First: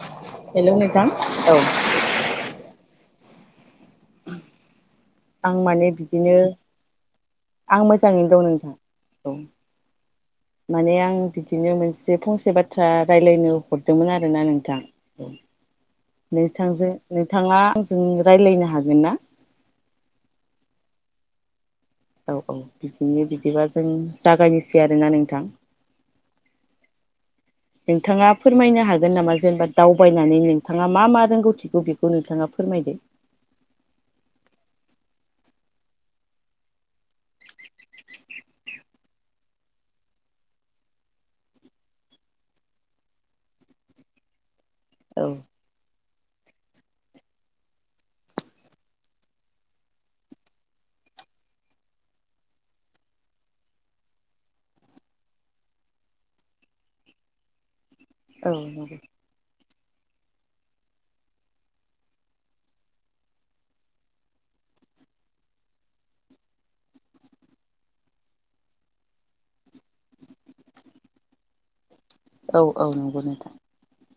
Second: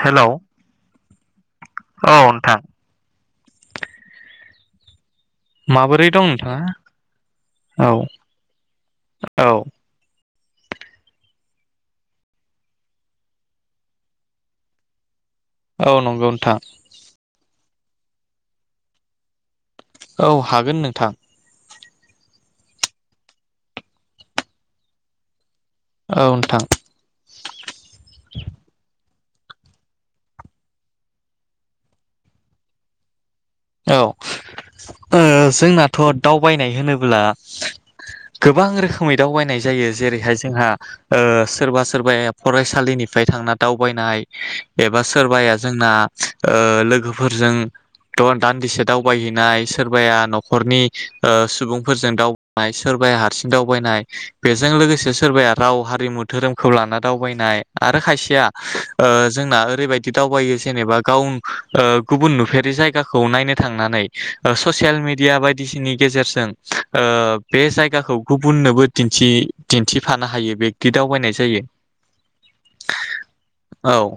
Hello नोंथां औ औ नोंथां। आं माने माबोरै दं बिदिनो नोंथाङा आं औ मोजाङैनो दं नोंथां औ। माने आं बिदिनो मोनसे फंसे बाथ्रा रायलायनो हरदोंमोन आरोना नोंथां। औ नंगौ नोंथां नोंथांजों नोंथाङा। आंजों रायज्लायनो हागोन ना? औ हागोन नोंथां। औ औ बिदिनो बिदिबा जों जागायनोसै आरोना नोंथां। औ नोंथां नोंथाङा फोरमायनो हागोन गोन नामा जेनेबा दावबायनानै नोंथाङा मा मा रोंगौथिखौ बेखौ नोंथाङा फोरमायदो? औ ओ जोंनाथ' दावबायनाय होनोब्ला गोबां रोखोमै दावबायनाय जायो जेरैहाय जोंहा सोरबा सोरबाया फरायसालिनिफ्राय थांना दावबायनाय एबा औ सोरबाया जोंना ओ लोगोफोरजों दान्दिसे दावबायहैनाय सोरबाया न'खरनि सुबुंफोरजों दावबायनाय सोरबाया हारसिं दावबायनाय बेजों लोगोसे सोरबाया राव हारिमु धोरोमखौ लाना दावबायनाय आरो खायसेया औ नंगौ ओ जोंना ओरैबायदि दावबायो जेनेबा गाव गुबुन ओ नुफेरै जायगा जायगाखौ नायनो थांनानै ससियेल मिडिया बायदिसिनि गेजेरजों ओ बे जायगाखौ गुबुननोबो दिन्थि दिन्थिफानो हायो बेक्ति दावबायनाय जायो। औ औ नंगौ नोंथां। औ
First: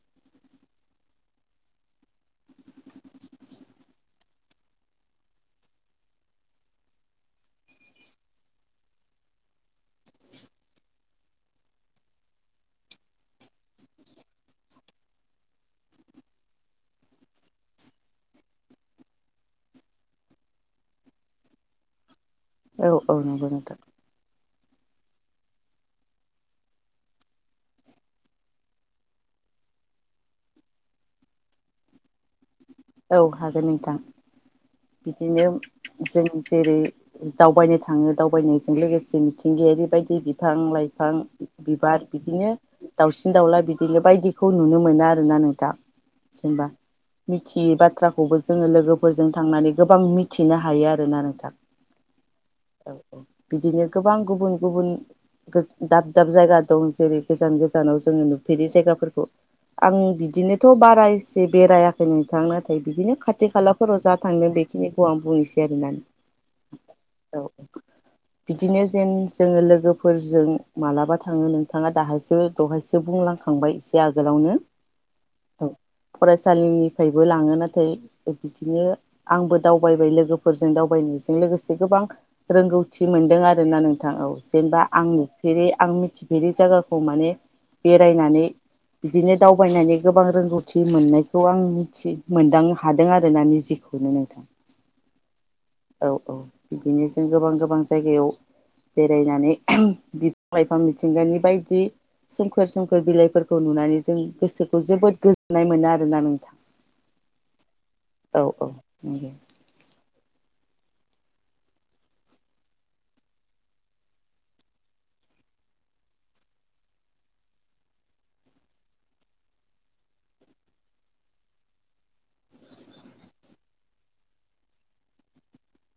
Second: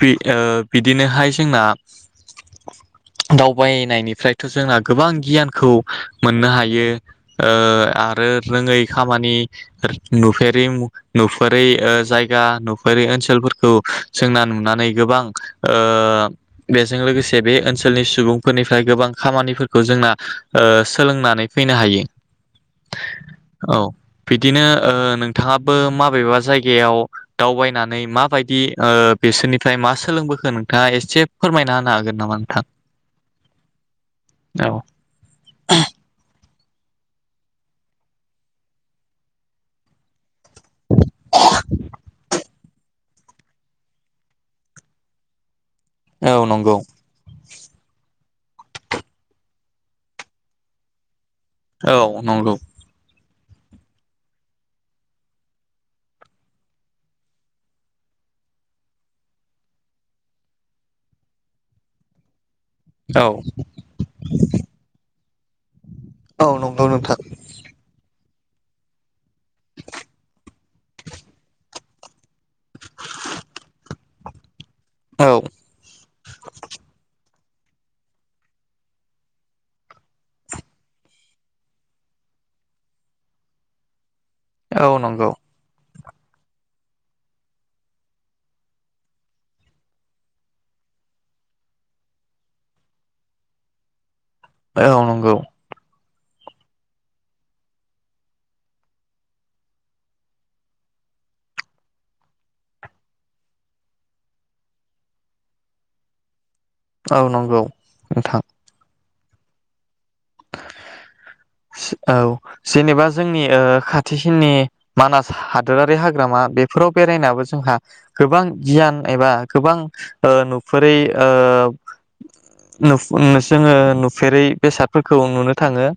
बि ओ बिदिनोहाय जोंना दावबायनायनिफ्रायथ' जोंना गोबां गियानखौ मोननो हायो ओ आरो रोङै खामानि नुफेरै नुफेरै ओ जायगा नुफेरै ओनसोलफोरखौ जोंना नुनानै गोबां ओ बेजों लोगोसे बे ओनसोलनि सुबुंफोरनिफ्राय गोबां खामानिफोरखौ जोंना ओ सोलोंनानै फैनो हायो । औ औ नोंगौ नोंथां । बिदिनो ओ नोंथाङाबो माबेबा जायगायाव दावबायनानै माबायदि ओ बेसोरनि फ्राय मा सोलोंबोखो नोंथाङा एसे फोरमायना होनो हागोन नामा नोंथां? औ हागोन नोंथां औ बिदिनो जों जेरै दावबायनो थाङो दावबायनायजों लोगोसे मिथिंगायारि बायदि बिफां लाइफां बिबार बिदिनो दाउसिन दाउला बिदिनो बायदिखौ नुनो मोनो आरोना नोंथा । औ नंगौ । थि बाथ्राखौबो जोङो लोगोफोरजों थांनानै गोबां मिथिनो हायो आरोना नोंथां । औ नंगौ । बिदिनो गोबां गुबुन गुबुन दाब दाब जायगा दं जेरै गोजान गोजानाव जोङो नुफेरि जायगाफोरखौ आं बिदिनोथ' बारा एसे बेरायाखैनो थां नाथाय बिदिनो खाथि औ खालाफोराव जा थांदों बेखिनिखौ आं बुंनोसै आरोना। औ नोंगौ नोंथां औ । बिदिनो जेन जोङो लोगोफोरजों मालाबा थाङो नोंथाङा दाहायसो दहायसो बुंलांखांबाय एसे आगोलावनो फरायसालिनि बो लाङो नाथाय बिदिनो आंबो दावबायबाय लोगोफोरजों दावबायनायजों लोगोसे गोबां रोंगौथि मोनदों आरोना नों थां औ जेनेबा आं नुफेरै आं थिफेरि जायगाखौ माने बेरायनानै बिदिनो दावबायनानै गोबां रोंगौथि मोननायखौ आं थि मोनदांनो हादों आरोना निजिखौनो नोंथां औ नंगौ औ औ बिदिनो जों गोबां गोबां जायगायाव बेरायनानै बिफां लाइफां मिथिंगानि बायदि सोमखोर सोमखोर बिलाइफोरखौ नुनानै जों गोसोखौ जोबोद गोजोननाय मोनो आरोना नोंथां औ नंगौ नोंथां उम औ जेनेबा जोंनि ओ खाथिसिननि मानास हादोरारि हाग्रामा बेफोराव बेरायनाबो जोंहा गोबां गियान एबा गोबां ओ नुफेरै जोङो नुफेरै बेसादफोरखौ नुनो थाङो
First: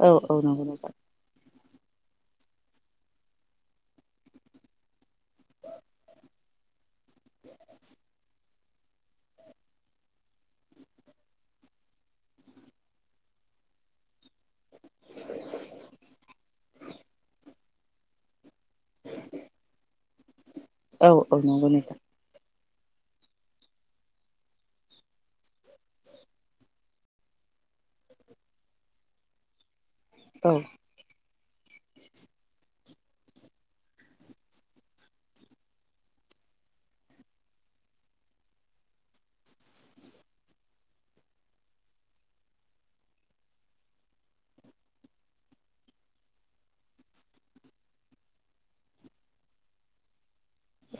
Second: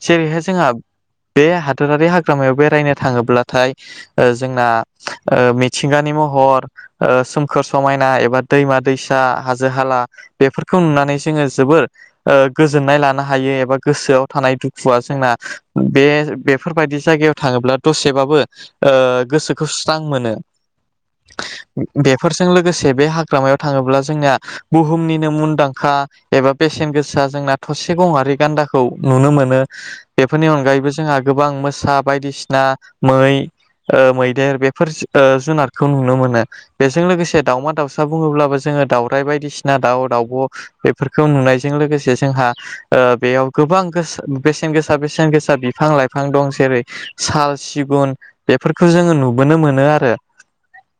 औ औ जेरैहाय नंगौ जोंहा नोंथां बे हा दरारि हाग्रामायाव बेरायनो थाङोब्लाथाय ओ जोंना ओ मिथिगानि महर ओ सोमखोर समायना एबा दैमा दैसा हाजो हाला बेफोरखौ नुनानै जोङो जोबोर ओ गोजोननाय लानो हायो एबा गोसोआव थानाय दु खुवा जोंना बे बेफोरबायदि जायगायाव थाङोब्ला दसेबाबो ओ गोसोखौ स्रां मोनो औ औ नंगौ नोंथां बेफोरजों लोगोसे बे हाग्रामायाव थाङोब्ला जोंनिया बुहुमनिनो मुंदांखा एबा बेसेन गोसा जोंना थसे गंआरि गान्दाखौ नुनो मोनो [unintelligible] बेफोरनि औ अनगायैबो जोंहा गोबां मोसा बायदिसिना मै मैदेर ओ बेफोर ओ जुनारखौ नुनो मोनो बेजों लोगोसे दाावमा दाउसा बुङोब्लाबो जोङो दाउराइ बायदिसिना दाउ दाउब' बेफोरखौ नुनायजों लोगोसे जोंहा बेयाव गोबां गोसो बेसेन गोसा बेसेन गोसा बिफां लाइफां दं जेरै साल सिगुन बेफोरखौ जोङो नुबोनो मोनो आरो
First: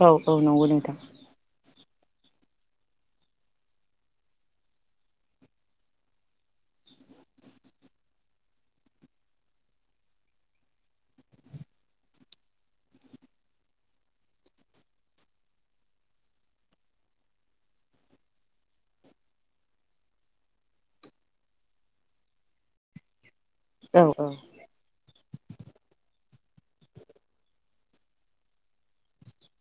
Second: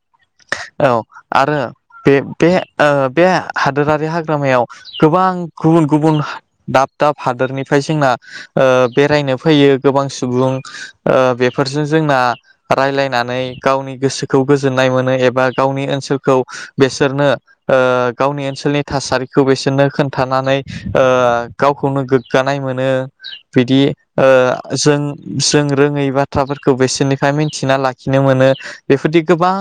औ औ नंगौ नोंथां औ आरो बे बे ओ बे हादोरारि हाग्रामायाव गोबां गुबुन गुबुन दाब दाब हादोरनिफ्राय जोंना ओ बेरायनो फैयो गोबां सुबुं ओ बेफोरजों जोंना राय्लायनानै गावनि गोसोखौ गोजोननाय मोनो एबा गावनि ओनसोलखौ बेसोरनो ओ गावनि ओनसोलनि थासारिखौ बिसोरनो खोन्थानानै ओ गावखौनो गोग्गानाय मोनो बिदि औ ओ जों जों रोङै बाथ्राफोरखौ बिसोरनिफ्राय मिथिना लाखिनो मोनो बेफोरदि गोबां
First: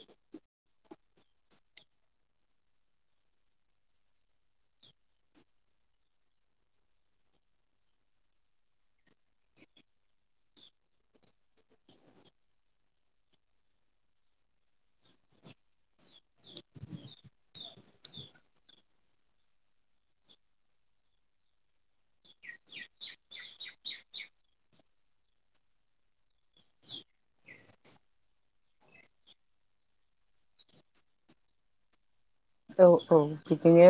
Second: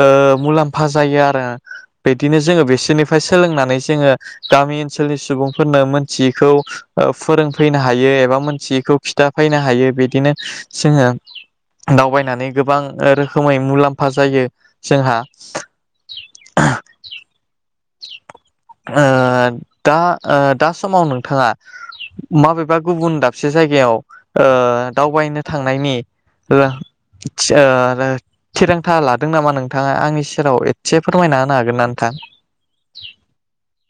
ओ मुलाम्फा जायो आरो बिदिनो जोङो बिसोरनिफ्राय सोलोंनानै जोङो गामि ओनसोलनि सुबुंफोरनो मोनथियैखौ फोरों फैनो हायो एबा मोनसेखौ फिथा फैनो हायो बिदिनो जोङो दावबायनानै गोबां रोखोमै मुलाम्फा जायो जोंहा ओ दा ओ दा समाव नोंथाङा माबेबा गुबुन दाबसे जायगायाव ओ दावबायनो थांनायनि ओ थिरांथा लादों नामा नोंथाङा आंनि सेराव एसे फोरमायना होनो हागोन ना नोंथां औ औ बिदिनो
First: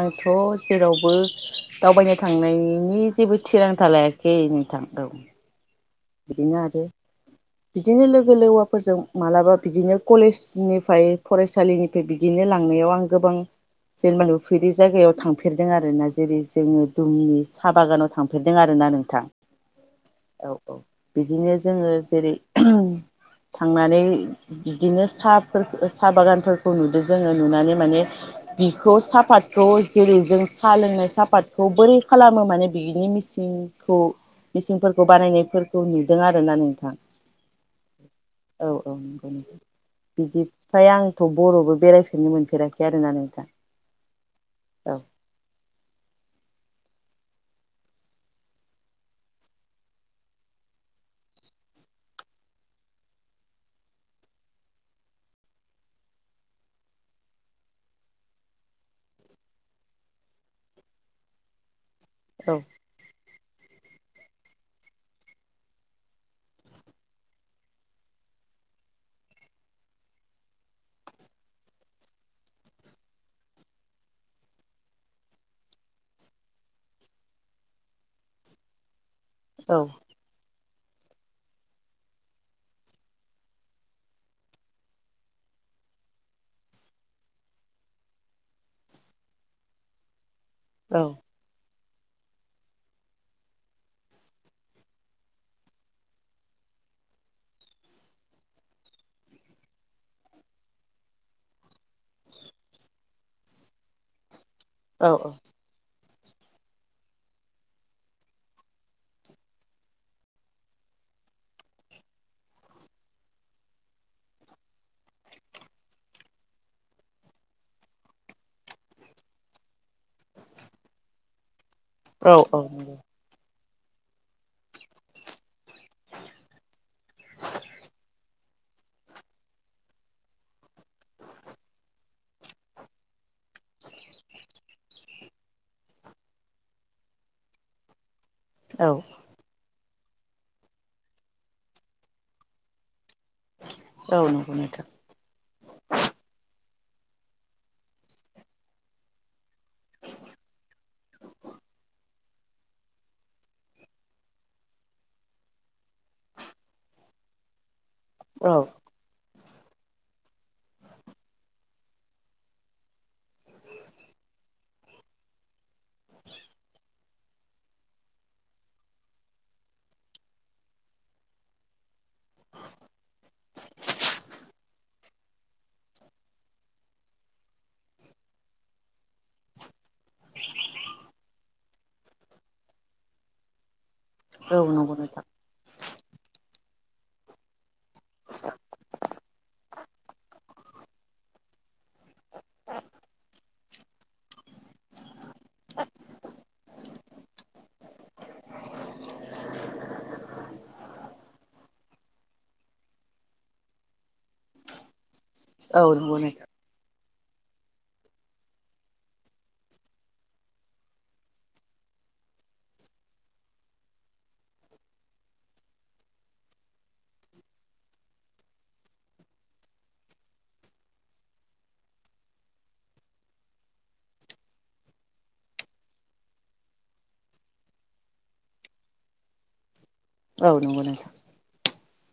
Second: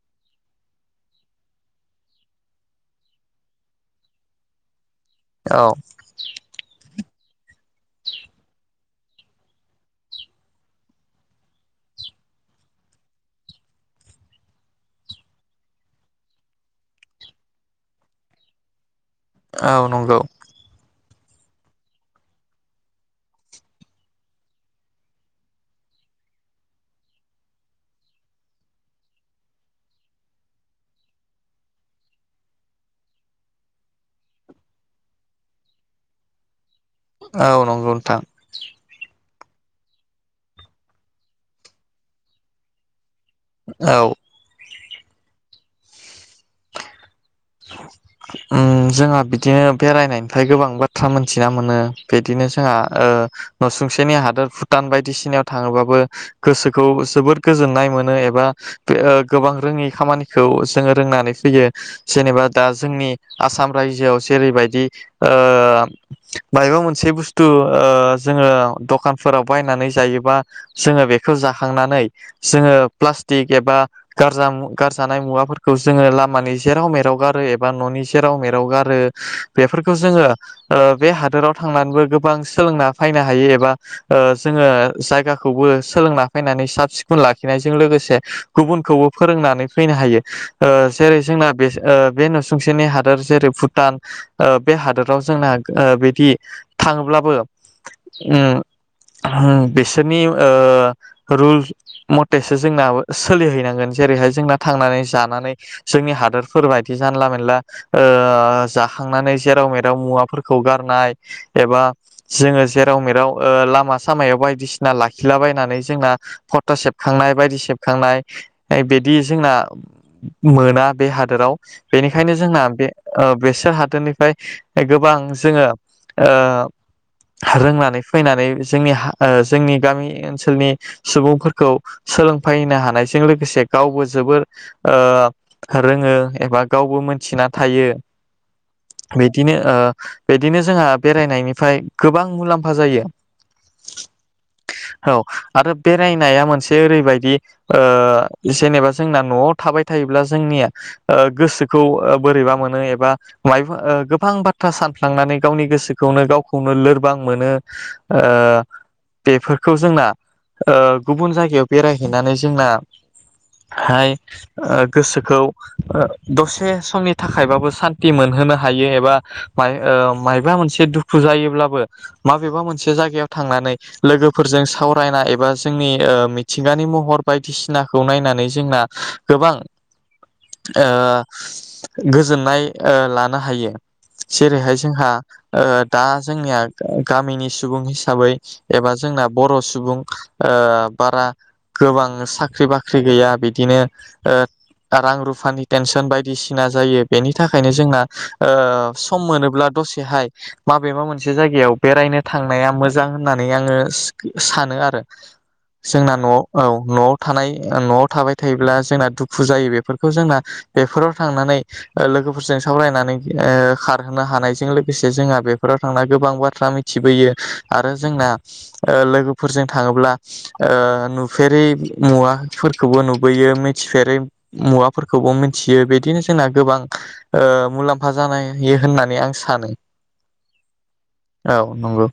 आंथ' जेरावबो दावबायनो थांनायनि जेबो थिरांथा लायाखै नोंथां औ औ बिदिनो आरो बिदिनो लोगो लोगोवाफोरजों मालाबा बिदिनो कलेजनिफ्राय फरायसालिनिफ्राय बिदिनो लांनायाव आं गोबां जेनेबानि नुफेरि जायगायाव थांफेरदों आरोना जेरै जोङो दुमनि साहा बागानाव थांफेरदों आरोना नों औ नंगौ बिदिनो जोङो जेरै थांनानै बिदिनो साहाफोरखौ साहा बागानफोरखौ नुदों जोङो नुनानै माने बिखौ साहापातखौ जेरै जों साहा लोंनाय साफाादखौ बोरै खालामो माने बिनि मसिंखौ मिसिंफोरखौ बानायनाय फोरखौ नुदों आरोना नों औ नंगौ नोंथां बिदिफ्राय आंथ' बर'बो बेरायफेरनो मोनफेराखै आरोना नोंथां औ औ ओम जोंहा बिदिनो बेरायनायनिफ्राय गोबां बाथ्रा मोनथिना मोनो बिदिनो जोंहा ओ नसुंसेनि हादोर भुटान बायदिसिनायाव थाङोबाबो गोसोखौ जोबोद गोजोननाय मोनो एबा बे ओ गोबां रोङै खामानिखौ जोङो रोंनानै फैयो जेनेबा औ दा जोंनि आसाम रायजोआव जेरैबायदि मायबा मोनसे बुस्थु जोङो दखानफोराव बायनानै जायोबा जोङो बेखौ जाखांनानै जोङो प्लास्टिक एबा गजा गारजानाय मुवाफोरखौ जोङो लामानि । सेराव मेराव गारो एबा न'नि सेराव मेराव गारो औ बेफोरखौ जोङो बे हादोराव थांनानैबो गोबां सोलोंना फैनो हायो एबा जोङो जायगाखौबो सोलोंना फैनानै साब सिखोन लाखिनायजों लोगोसे गुबुनखौबो फोरोंनानै फैनो हायो औ सेरै जोंना बे नसुंसेनि हादोर जेरै भुटान बे हादोराव जोंना बिदि थाङोब्लाबो बिसोरनि रुल मथेसो जोंना सोलिहैनांगोन जेरैहाय जोंना थांनानै औ जानानै जोंनि हादर फोरबायायदि जानला मोनला जाखांनानै जेराव मेराव मुवाफोरखौ गारनाय एबा जोङो जेराव मेराव लामा सामायाव बायदिसिना लाखिलाबायनानै जोंना फथा सेबखांनाय बायदि सेबखांनाय बिदि जोंना मोना बे हाद हादोराव औ बेनिखायनो औ जोंना बे नंगौ बेसोर हादोरनिफ्राय गोबां जोङो रोंनानै फैनानै जोंनि जोंनि गामि ओनसोलनि सुबुंफोरखौ सोलोंफैनो हानायजों लोगोसे गावबो जोबोर रोङो एबा गावबो मोनथिना थायो औ बिदिनो ओ बिदिनो जोंहा बेरायनायनिफ्राय गोबां मुलाम्फा जायो औ नंगौ नोंथां औ आरो बेरायनाया मोनसे एसे ओरैबायदि जेनेबा जोंना न'आव थाबाय थायोब्ला जोंनिया गोसोखौ बोरैबा मोनो एबा माइफ गोबां बाथ्रा सानफ्लांनानै गावनि गोसोखौनो गावखौनो लोरबां मोनो ओ औ बेफोरखौ जोंना गुबुन जायगायाव बेरायहैनानै जोंना हाय गोसोखौ दसे समनि थाखायबाबो सान्थि मोनहोनो हायो एबा मबा मोनसे दुखु जायोब्लाबो माबेबा मोनसे जायगायाव थांनानै लोगोफोरजों सावरायना एबा जोंनि मिथिंगानि महर बायदिसिनाखौ नायनानै जोंना गोबां ओ गोजोननाय ओ लानो हायो औ जेरैहाय नंगौ जोंहा नोंथां दा जोंनिया गामिनिस सुबुं हिसाबै एबा जोंना बर' सुबुं सुबुं बारा गोबां साख्रि बाख्रि गैया बिदि बिदिनो रां रुपा सुफानि टेनसन बायदिसिना जायो बेनि थाखायनो जोंना सम मोनोब्ला दसेहाय माबे मा मोनसे जायगायाव बेरायनो थांनाया मोजां होननानै आङो सानो आरो औ जोंना नंगौ न'आव नोंथां औ न'आव थानाय जोंना बेफोराव थांनानै लोगोफोरजों सावरायनानै खारहोनो हानायजों लोगोसे जोंहा बेफोराव थांना गोबां बाथ्रा मिथिबोयो आरो जोंना लोगोफोरजों थाङोब्ला नुफेरै मुवाफोरखौबो नुबोयो मिथिफेरै मुवा फोरखौबो मिथियो बिदिनो जोंना गोबां मुलाम्फा जानाययो होननानै आं सानो औ नंगौ नंगौ नांगौ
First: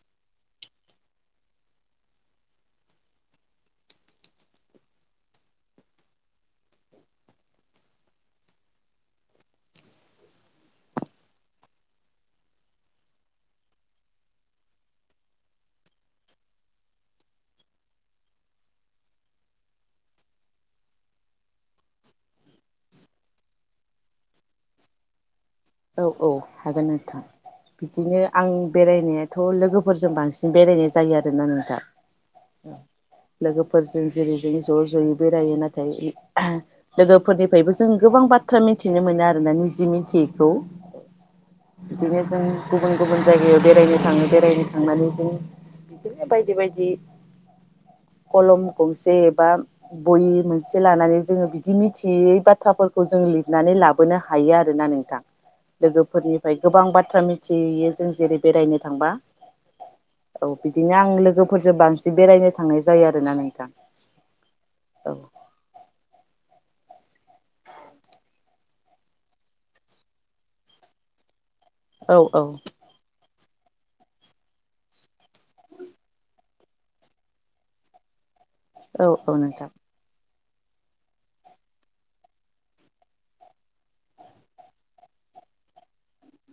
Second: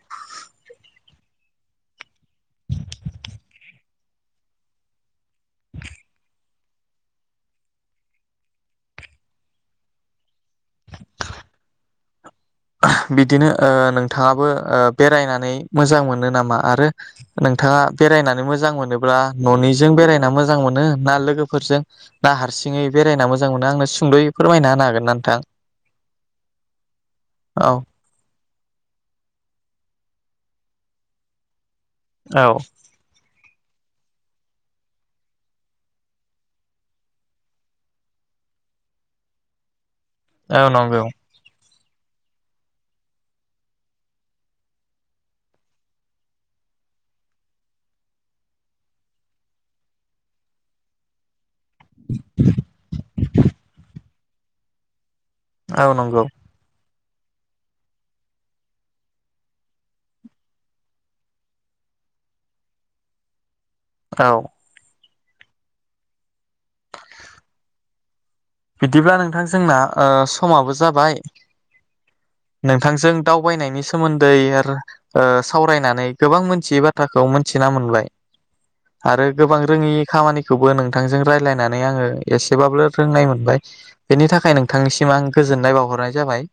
बिदिनो ओ नोंथाङाबो ओ बेरायनानै मोजां मोनो नामा आरो नोंथाङा बेरायनानै मोजां मोनोब्ला न'निजों बेरायना मोजां मोनो ना लोगोफोरजों ना हारसिङै बेरायना मोजां मोनो आंनो सुंद'यै फोरमायना होनो हागोन ना नोंथां औ औ हागोन नोंथां औ बिदिनो आं बेरायनायाथ' लोगोफोरजों बांसिन बेरायनाय जायो आरोना नोंथां औ लोगोफोरजों जेरै जों ज' ज'यै बेरायो नाथाय लोगोफोरनिफ्रायबो जों गोबां बाथ्रा मिथिनो मोनो आरोना निजि मिथियि औ नंगौ बिदिनो जों गुबुन गुबुन जायगायाव बेरायनो थाङो बेरायनो थांनानै जों बिदिनो बायदि बायदि कलम गंसे एबा बयि मोनसे लानानै जोङो बिदि मिथियै बाथ्राफोरखौ जों लिरनानै लाबोनो हायो आरोना नोंथां औ नंगौ लोगोफोरनिफ्राय गोबां बाथ थ्रा मिथियो जों जेरै बेरायनो थांबा औ बिदिनो आं लोगोफोरजों बांसिन बेरायनो थांनाय जायो आरोना नोंथां औ औ बिदिब्ला नोंथां जोंना ओ समाबो जाबाय औ औ नोंथांजों दावबायनायनि सोमोन्दै आरो ओ सावरायनानै गोबां मोनथियै बाथ्राखौ मोनथिना मोनबाय औ आरो औ गोबां नोंथां रोङि खामानि खौबो नोंथांजों रायलायनानै आङो एसेबाबो रोंनाय मोन बाय बेनि थाखाय नोंथांनिसिम आं गोजोननाय बावहरनाय जाबाय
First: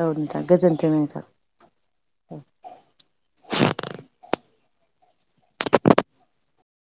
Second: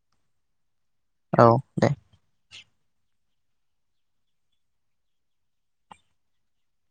औ नोंथां गोजोन्थों नोंथां औ दे औ